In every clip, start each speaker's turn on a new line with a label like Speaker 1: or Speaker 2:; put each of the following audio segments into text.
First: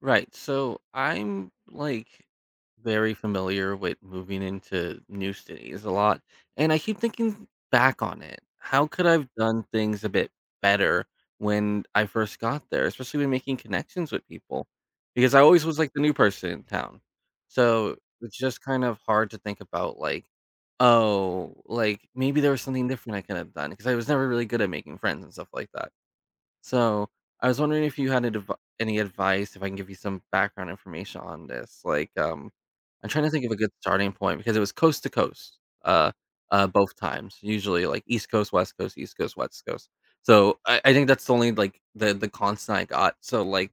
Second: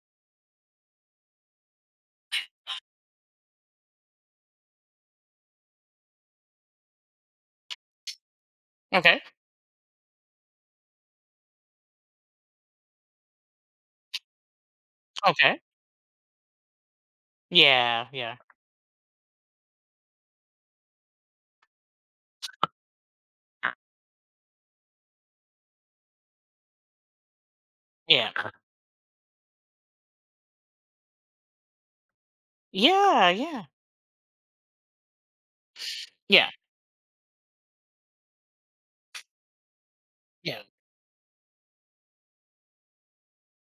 Speaker 1: Right. So I'm like very familiar with moving into new cities a lot. And I keep thinking back on it. How could I
Speaker 2: Okay,
Speaker 1: have done things a bit better when I first got there, especially when making connections with people? Because I
Speaker 2: okay.
Speaker 1: always was like the new person in town. So
Speaker 2: Yeah, yeah,
Speaker 1: it's just kind of hard to think about like, oh, like maybe there was something different I could have done because I was never really good at making friends and stuff like that. So I was wondering if you had
Speaker 2: yeah.
Speaker 1: any advice, if I can give you some background information on this. Like, I'm trying
Speaker 2: Yeah,
Speaker 1: to think of a
Speaker 2: yeah,
Speaker 1: good starting point because it was coast to coast, uh,
Speaker 2: yeah,
Speaker 1: both times. Usually, like East Coast, West Coast, East Coast, West Coast. So
Speaker 2: yeah.
Speaker 1: I think that's the only like the constant I got. So like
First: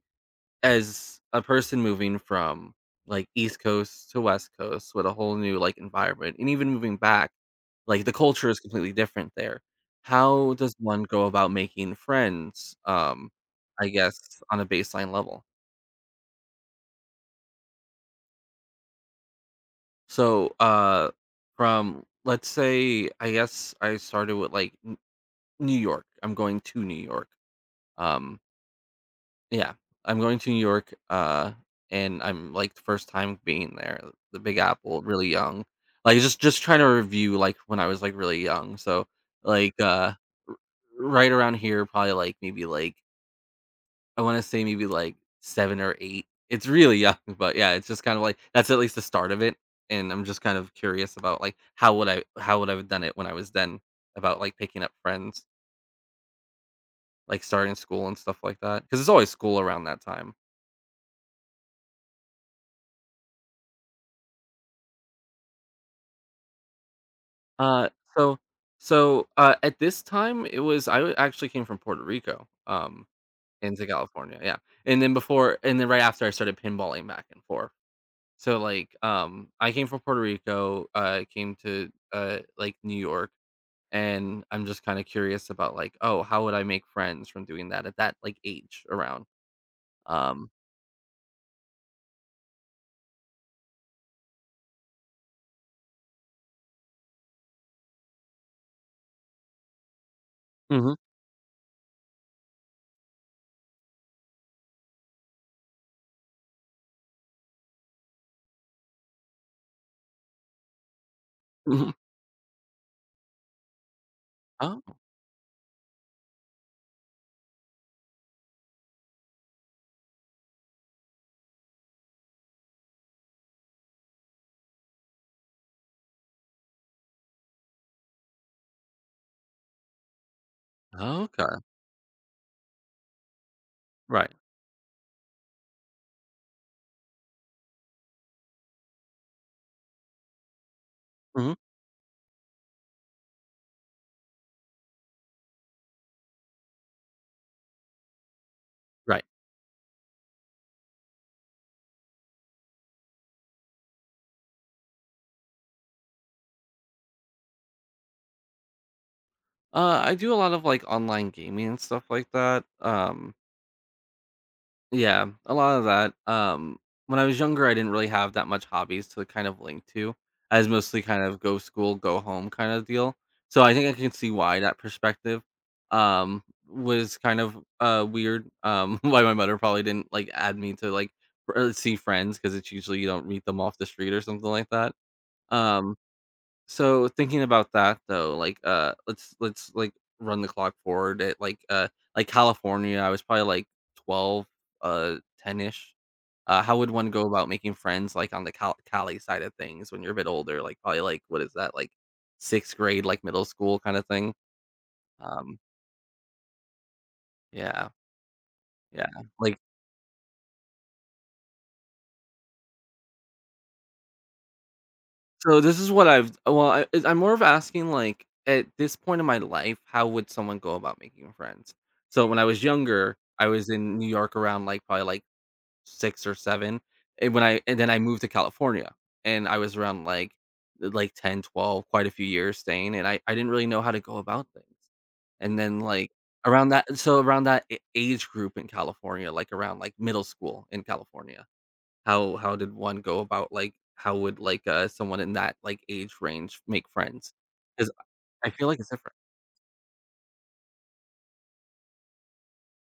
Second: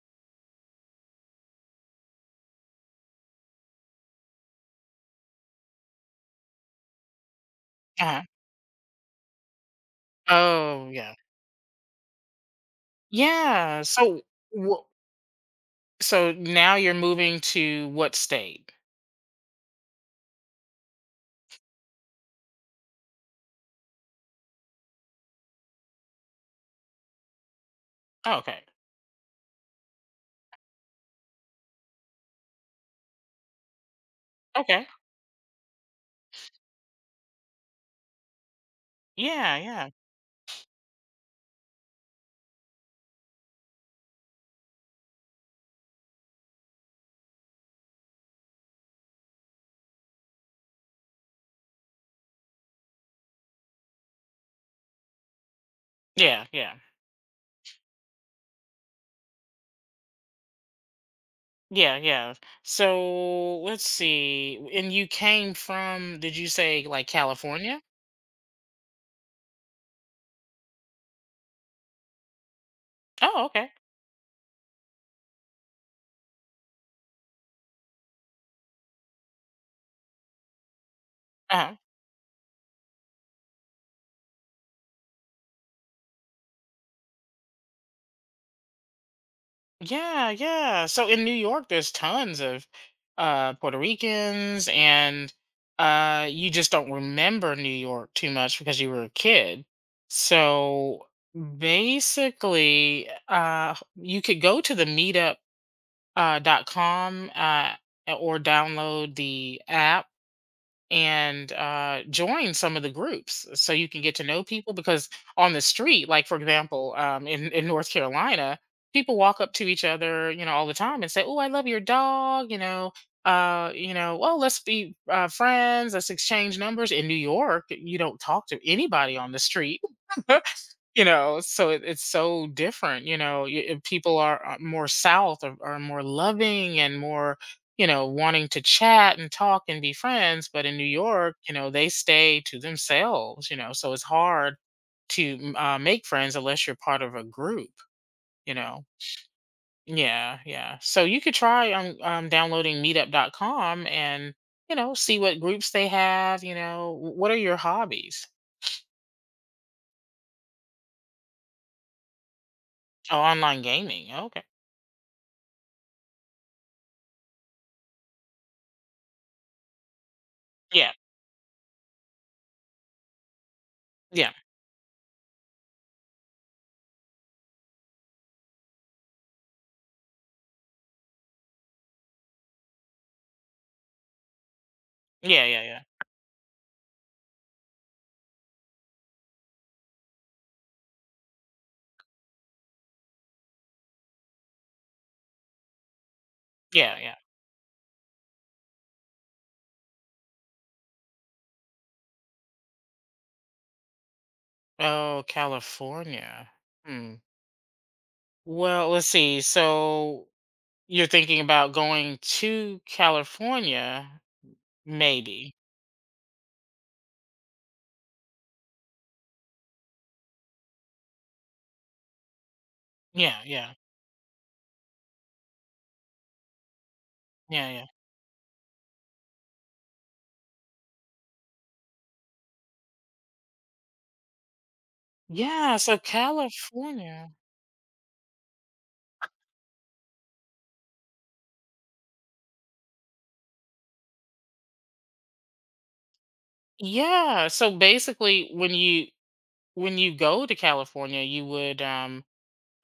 Speaker 1: as a person moving from like East Coast to West Coast with a whole new like environment, and even moving back like, the
Speaker 2: Uh-huh.
Speaker 1: culture is completely different there. How does
Speaker 2: Oh,
Speaker 1: one
Speaker 2: yeah.
Speaker 1: go about making friends,
Speaker 2: Yeah,
Speaker 1: I
Speaker 2: so
Speaker 1: guess, on a
Speaker 2: wha
Speaker 1: baseline level?
Speaker 2: so now you're moving to what state?
Speaker 1: So, from let's say, I guess I started with, like, N New York. I'm going to New York.
Speaker 2: Oh,
Speaker 1: Um,
Speaker 2: okay,
Speaker 1: yeah, I'm going to New York, and I'm, like, the first time being there, the Big
Speaker 2: okay.
Speaker 1: Apple, really young. Like, just trying to review, like, when I was, like, really young. So,
Speaker 2: Yeah,
Speaker 1: like,
Speaker 2: yeah.
Speaker 1: right around here, probably, like, maybe, like I wanna say maybe, like, 7 or 8. It's really young, but yeah, it's just kind of like that's at least the start of it, and I'm just kind of curious about, like, how would I have done it when I was then about, like, picking up friends,
Speaker 2: Yeah, yeah.
Speaker 1: like, starting school and stuff like that. Because it's always school around that time.
Speaker 2: Yeah, yeah. So let's see, and you came from, did you say, like, California?
Speaker 1: Uh, so so at this time, it was actually came from Puerto Rico,
Speaker 2: Oh, okay.
Speaker 1: into California, yeah, and then before and then right after I started pinballing back and forth. So, like, I came from Puerto Rico, came
Speaker 2: Uh-huh.
Speaker 1: to, like, New York, and I'm just kinda curious about, like, oh, how would I make friends from doing that at that, like, age around?
Speaker 2: Yeah,
Speaker 1: Um
Speaker 2: yeah. So in New York, there's tons of Puerto Ricans, and you just don't remember New York too much because you were a kid.
Speaker 1: Mhm,
Speaker 2: So basically, you could go to the meetup.com dot com, or download the app and
Speaker 1: mhm.
Speaker 2: join some of the groups so you can get to know people.
Speaker 1: Oh,
Speaker 2: Because on the street, like, for example, in North Carolina, people walk up to each other, you know, all the time and say, "Oh, I love your dog, you know, you know, well, let's be friends, let's exchange numbers." In New York, you don't talk to anybody on the street. You know,
Speaker 1: okay.
Speaker 2: so it's so different. You know, and people
Speaker 1: Right.
Speaker 2: are more south, are more loving and more, you know, wanting to chat and talk and be friends. But in New York, you
Speaker 1: Mhm,
Speaker 2: know, they stay to themselves. You know, so it's hard to make friends unless you're part of a group. You know,
Speaker 1: right.
Speaker 2: yeah, yeah. So you could try downloading Meetup.com and, you know, see what groups they have. You know, what are your hobbies?
Speaker 1: I do a lot of, like, online gaming and stuff like that,
Speaker 2: Oh,
Speaker 1: um
Speaker 2: online gaming. Okay.
Speaker 1: Yeah, a lot of that. When I was younger, I didn't really have that much hobbies to kind of link to. As
Speaker 2: Yeah.
Speaker 1: mostly kind of go school, go home kind of deal. So I think I can
Speaker 2: Yeah.
Speaker 1: see why that perspective um was kind of weird. Why my mother probably didn't like add me to like see friends because it's usually you don't meet them off the street or something like that.
Speaker 2: Yeah. Yeah. Yeah.
Speaker 1: Um so thinking about that though, like, let's, like, run the clock forward at, like, California, I was probably, like, 12, uh, 10-ish. How would
Speaker 2: Yeah,
Speaker 1: one
Speaker 2: yeah.
Speaker 1: go about making friends, like, on the Cali side of things when you're a bit older? Like, probably, like, what is that? Like, 6th grade, like, middle school kinda thing?
Speaker 2: Oh,
Speaker 1: Um,
Speaker 2: California. Hmm.
Speaker 1: yeah,
Speaker 2: Well, let's
Speaker 1: yeah,
Speaker 2: see.
Speaker 1: like
Speaker 2: So you're thinking about going to California, maybe.
Speaker 1: so this is what I've well, I'm more of asking, like, at this point in my life, how would someone go about making friends? So when I was younger,
Speaker 2: Yeah,
Speaker 1: I was
Speaker 2: yeah,
Speaker 1: in New York around, like, probably, like, 6 or 7, and when I
Speaker 2: yeah,
Speaker 1: and
Speaker 2: yeah.
Speaker 1: then I moved to California, and I was around, like 10, 12 quite a few years staying, and I didn't really know how to go about things. And
Speaker 2: Yeah,
Speaker 1: then,
Speaker 2: so
Speaker 1: like,
Speaker 2: California.
Speaker 1: around that a age group in California, like, around, like, middle school in California, how did one go about, like how would, like, someone in that, like, age range make friends?
Speaker 2: Yeah. So
Speaker 1: Because I
Speaker 2: basically
Speaker 1: feel like it's different.
Speaker 2: when you go to California, you would um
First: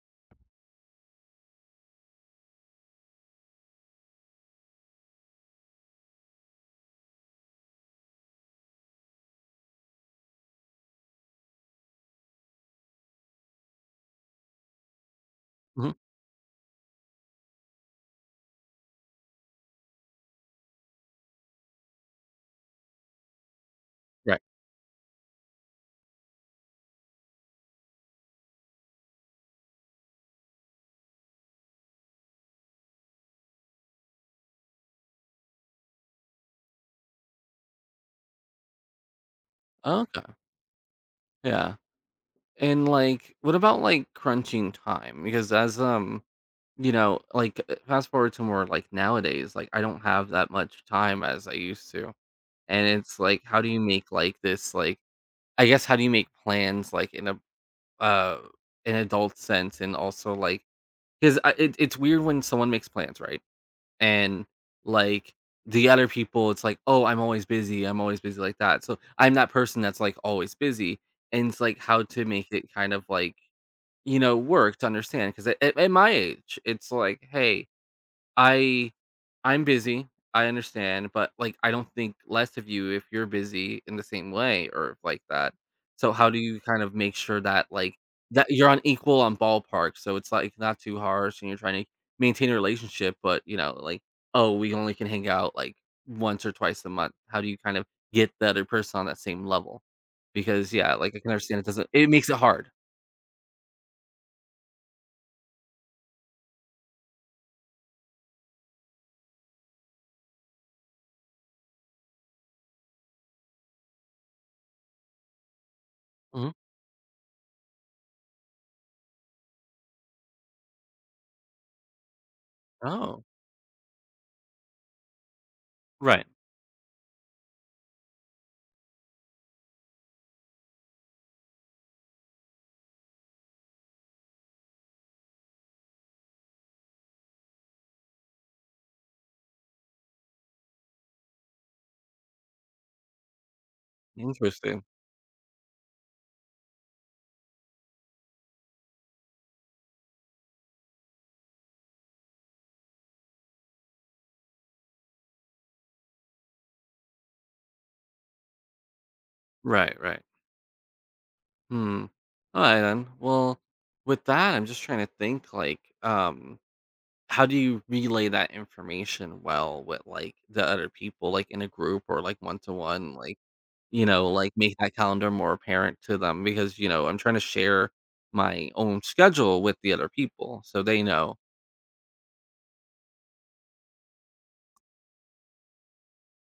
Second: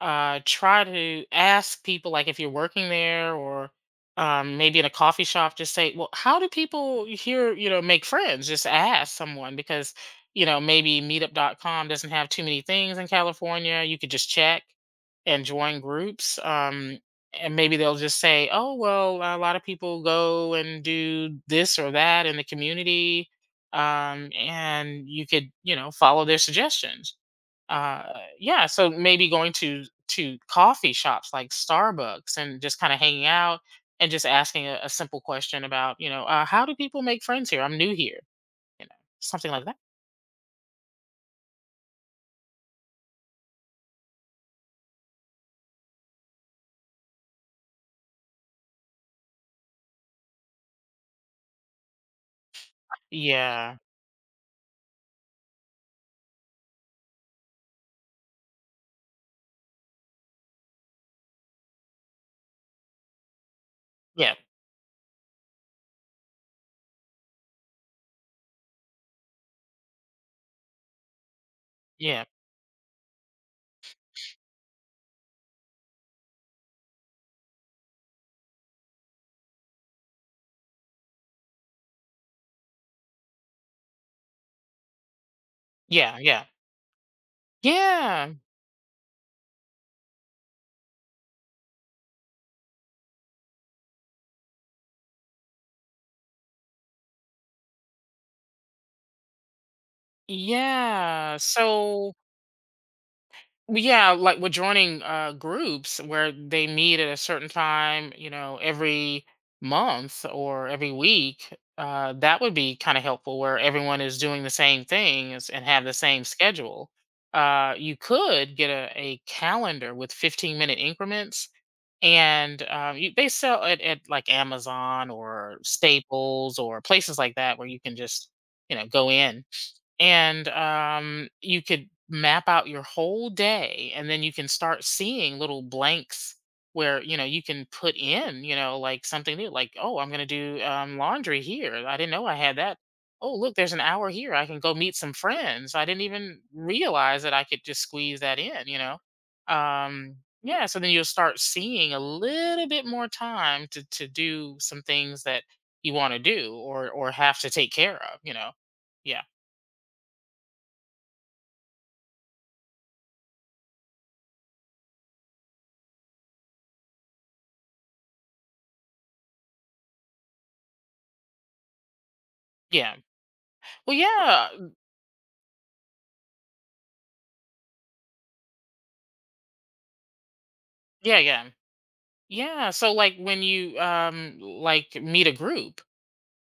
Speaker 2: uh, try to ask people, like, if you're working there or maybe in a coffee shop, just say, "Well, how do people here, you know, make friends?" Just ask someone because, you know, maybe meetup.com doesn't have too many things in California. You could just check and join
Speaker 1: Mhm.
Speaker 2: groups. And maybe they'll just say, "Oh, well, a lot of people go and do this or that in the community."
Speaker 1: Right.
Speaker 2: And you could, you know, follow their suggestions. uh yeah, so maybe going to coffee shops like Starbucks and just kind of hanging out and just asking a simple question about, you know, how do people make friends here? I'm new here, you know, something like that.
Speaker 1: Okay, yeah. And, like, what about, like, crunching time? Because as, like, fast forward to more, like, nowadays, like, I don't have that much time as I used to, and it's like, how do
Speaker 2: Yeah,
Speaker 1: you make, like, this, like I guess how do you make plans, like, in uh, an adult sense and also, like because it's weird when someone makes plans, right?
Speaker 2: yeah,
Speaker 1: And like the other people, it's like, oh, I'm always busy, I'm always busy like that, so I'm that person that's like always busy. And it's like how
Speaker 2: yeah,
Speaker 1: to make it kind of like work to understand because at my age it's like, hey, I I'm busy, I understand, but, like, I don't think less of you if you're busy in the same way or if like that. So
Speaker 2: yeah,
Speaker 1: how do
Speaker 2: yeah,
Speaker 1: you kind of make sure that, like,
Speaker 2: yeah,
Speaker 1: that you're on equal on ballpark, so it's, like, not too harsh and you're trying to maintain a relationship, but, like, "Oh, we only can hang out, like, once or twice a month." How do you kind of get the other person on that same level? Because, yeah, like, I can
Speaker 2: yeah.
Speaker 1: understand it doesn't it
Speaker 2: So
Speaker 1: makes it hard.
Speaker 2: well, yeah, like, we're joining groups where they meet at a certain time, you know, every month or every week. That would be kind of helpful where everyone is doing the same things and have the same
Speaker 1: Mhm.
Speaker 2: schedule. You could get a calendar with 15-minute increments, and you,
Speaker 1: Oh,
Speaker 2: they sell it at, like, Amazon or
Speaker 1: right.
Speaker 2: Staples or places like that where you can just, you know, go in and you could map out your whole day, and then you can start seeing little blanks where, you know, you can put in, you know, like, something new, like, oh, I'm going to do laundry here, I didn't know I had that. Oh, look, there's an hour here, I can go
Speaker 1: Interesting.
Speaker 2: meet some friends. I didn't even realize that I could just squeeze that in, you know. um yeah, so then you'll start seeing a little bit more time to do some things that you want to do or have to take care of, you know. Yeah,
Speaker 1: Right, right. Hmm. All right then. Well, with that, I'm just trying to think like, how do you relay that information well with like the other people, like in a group or like one to
Speaker 2: yeah.
Speaker 1: one, like
Speaker 2: Well, yeah,
Speaker 1: like make that calendar more apparent to them because I'm trying to share my own schedule with the other people so they
Speaker 2: yeah,
Speaker 1: know.
Speaker 2: yeah, yeah. So, like, when you like meet a group,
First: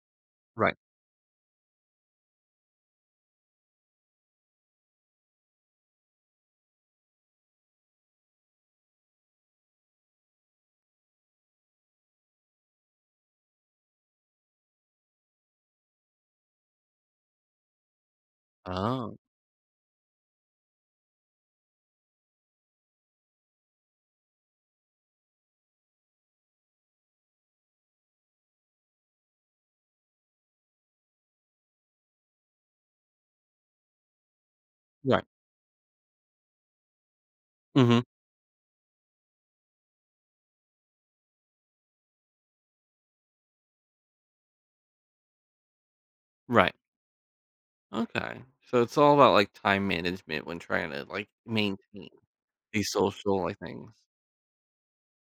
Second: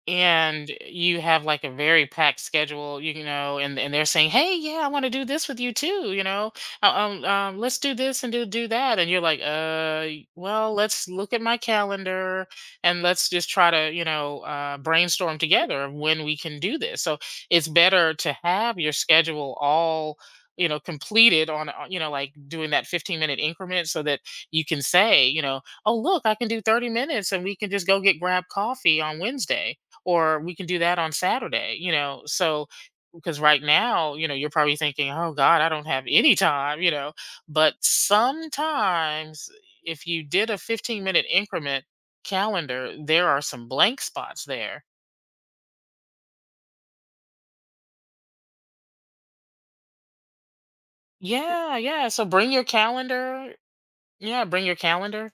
Speaker 2: and
Speaker 1: Right.
Speaker 2: you have, like, a very packed schedule, you know, and they're saying, "Hey, yeah, I want to do this with you too," you know, let's do this and do that," and you're like, well, let's look at my calendar and let's just try to, you know, brainstorm together of when we can do this. So it's better to have your
Speaker 1: Oh,
Speaker 2: schedule all, you know, completed on, you know, like, doing that 15-minute increment, so that you can say, you know, oh, look, I can do 30 minutes, and we can just go get grab coffee on Wednesday, or we can do that on Saturday, you know. So because right now, you know, you're probably thinking,
Speaker 1: right.
Speaker 2: "Oh god, I don't have any time," you know. But
Speaker 1: Hmm.
Speaker 2: sometimes if you did a 15-minute increment calendar, there are some blank spots there.
Speaker 1: Right. Okay. So it's all about like time management when trying to like
Speaker 2: Yeah, yeah,
Speaker 1: maintain
Speaker 2: so bring your
Speaker 1: these social
Speaker 2: calendar.
Speaker 1: like things.
Speaker 2: Yeah, bring your calendar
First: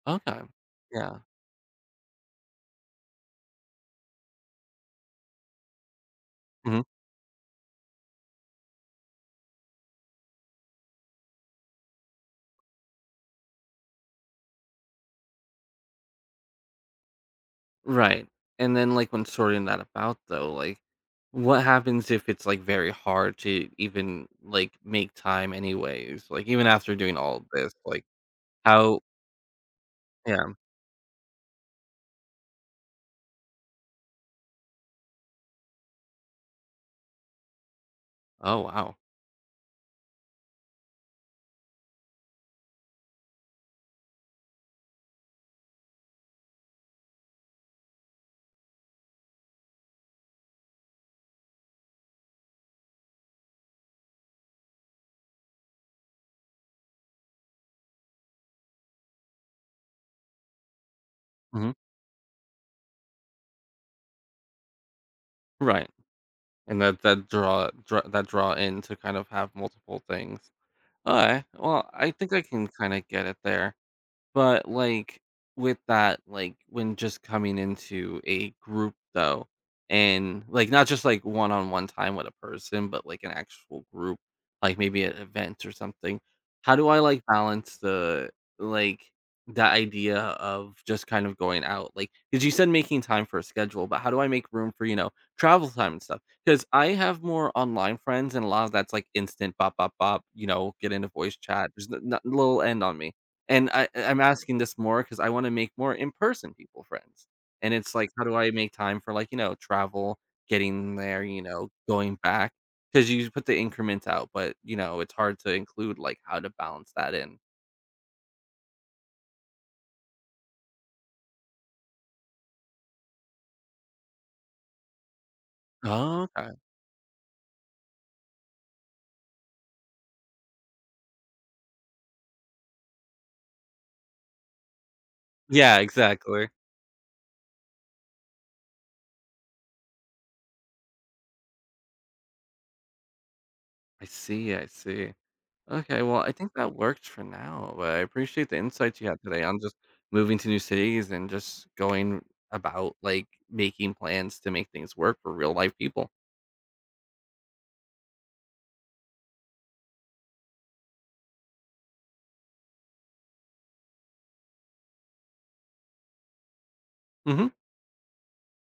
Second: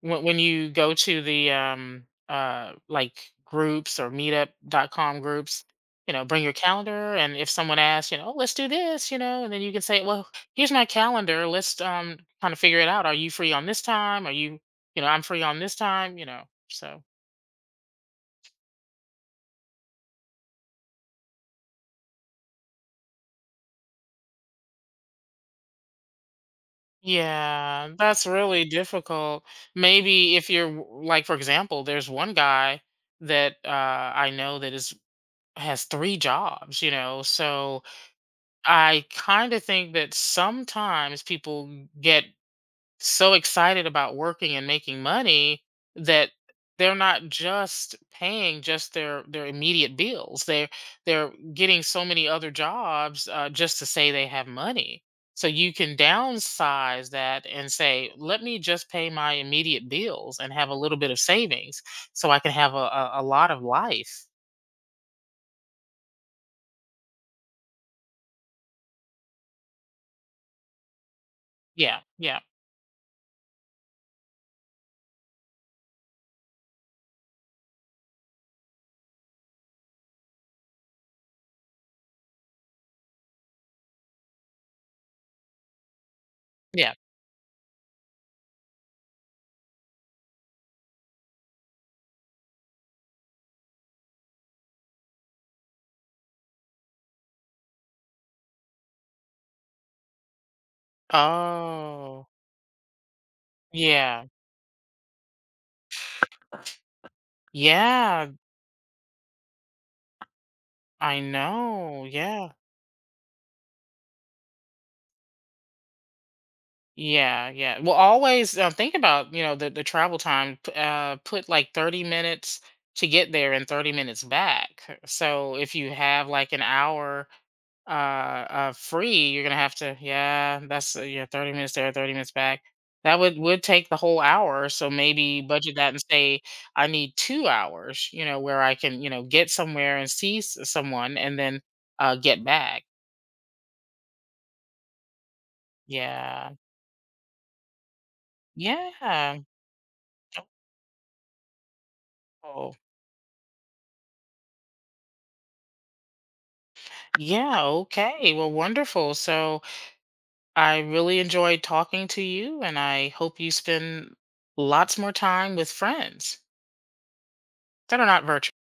Speaker 2: when
Speaker 1: Okay.
Speaker 2: you go
Speaker 1: Yeah.
Speaker 2: to the like groups or Meetup.com groups, you know. Bring your
Speaker 1: Mhm.
Speaker 2: calendar, and if someone asks, you know, "Oh, let's do this," you know, and then you can say, "Well, here's my calendar. Let's kind of figure it out. Are you free on this time? Are you, you know I'm free on this time," you know. So
Speaker 1: Right. And then, like, when sorting that about though, like, what happens if it's, like, very hard to even, like, make time anyways? Like, even after doing all of this,
Speaker 2: yeah,
Speaker 1: like,
Speaker 2: that's really
Speaker 1: how
Speaker 2: difficult. Maybe if
Speaker 1: Yeah.
Speaker 2: you're like, for example, there's one guy that I know that is, has 3 jobs, you know. So
Speaker 1: Oh, wow.
Speaker 2: I kind of think that sometimes people get so excited about working and making money that they're not just paying just their immediate bills. They're getting so many other jobs, just to say they have money. So you can downsize that and say, "Let me just pay my immediate bills and have a little bit of
Speaker 1: Mhm.
Speaker 2: savings, so I can have a a lot of life."
Speaker 1: Right. And that draw in to kind of have multiple things. Alright. Well,
Speaker 2: Yeah,
Speaker 1: I think
Speaker 2: yeah,
Speaker 1: I can kinda get it there. But, like, with that, like, when just coming into a group, though, and, like, not just, like, one-on-one time with a person, but, like, an actual group, like, maybe at events or something, how do
Speaker 2: yeah.
Speaker 1: I, like, balance like, the idea of just kind of going out? Like, because you said making time for a schedule, but how do I make room for, travel time and stuff? Because I have more online friends, and a lot of that's, like, instant bop, bop, bop, get into voice chat. There's n not
Speaker 2: Oh,
Speaker 1: little end on me. And I'm
Speaker 2: yeah.
Speaker 1: asking this more because I wanna make more in-person people friends, and it's like, how
Speaker 2: Yeah,
Speaker 1: do I make time for, like, travel, getting
Speaker 2: I
Speaker 1: there,
Speaker 2: know.
Speaker 1: going
Speaker 2: Yeah.
Speaker 1: back? Because you put the increments out, but, it's hard to include, like, how to balance that in.
Speaker 2: Yeah. Yeah. Well, always think about, you know, the travel time. Put like 30 minutes to get there and 30 minutes back. So if you
Speaker 1: Oh,
Speaker 2: have, like,
Speaker 1: okay.
Speaker 2: an hour free, you're going to have to, yeah, that's yeah, 30 minutes there, 30 minutes back. That would take the whole hour. So maybe budget
Speaker 1: Yeah,
Speaker 2: that and say,
Speaker 1: exactly.
Speaker 2: I need 2 hours, you know, where I can, you know, get somewhere and see someone and then get back.
Speaker 1: I see, I see. Okay, well, I
Speaker 2: Yeah.
Speaker 1: think that works for now, but I appreciate the insights you had
Speaker 2: Yeah.
Speaker 1: today on just moving to new cities and just going
Speaker 2: Oh,
Speaker 1: about, like, making plans to make things work for real life people.
Speaker 2: yeah. Okay. Well, wonderful. So I really enjoyed talking to you, and I hope you spend lots more time with friends
Speaker 1: Mhm.
Speaker 2: that are not virtual.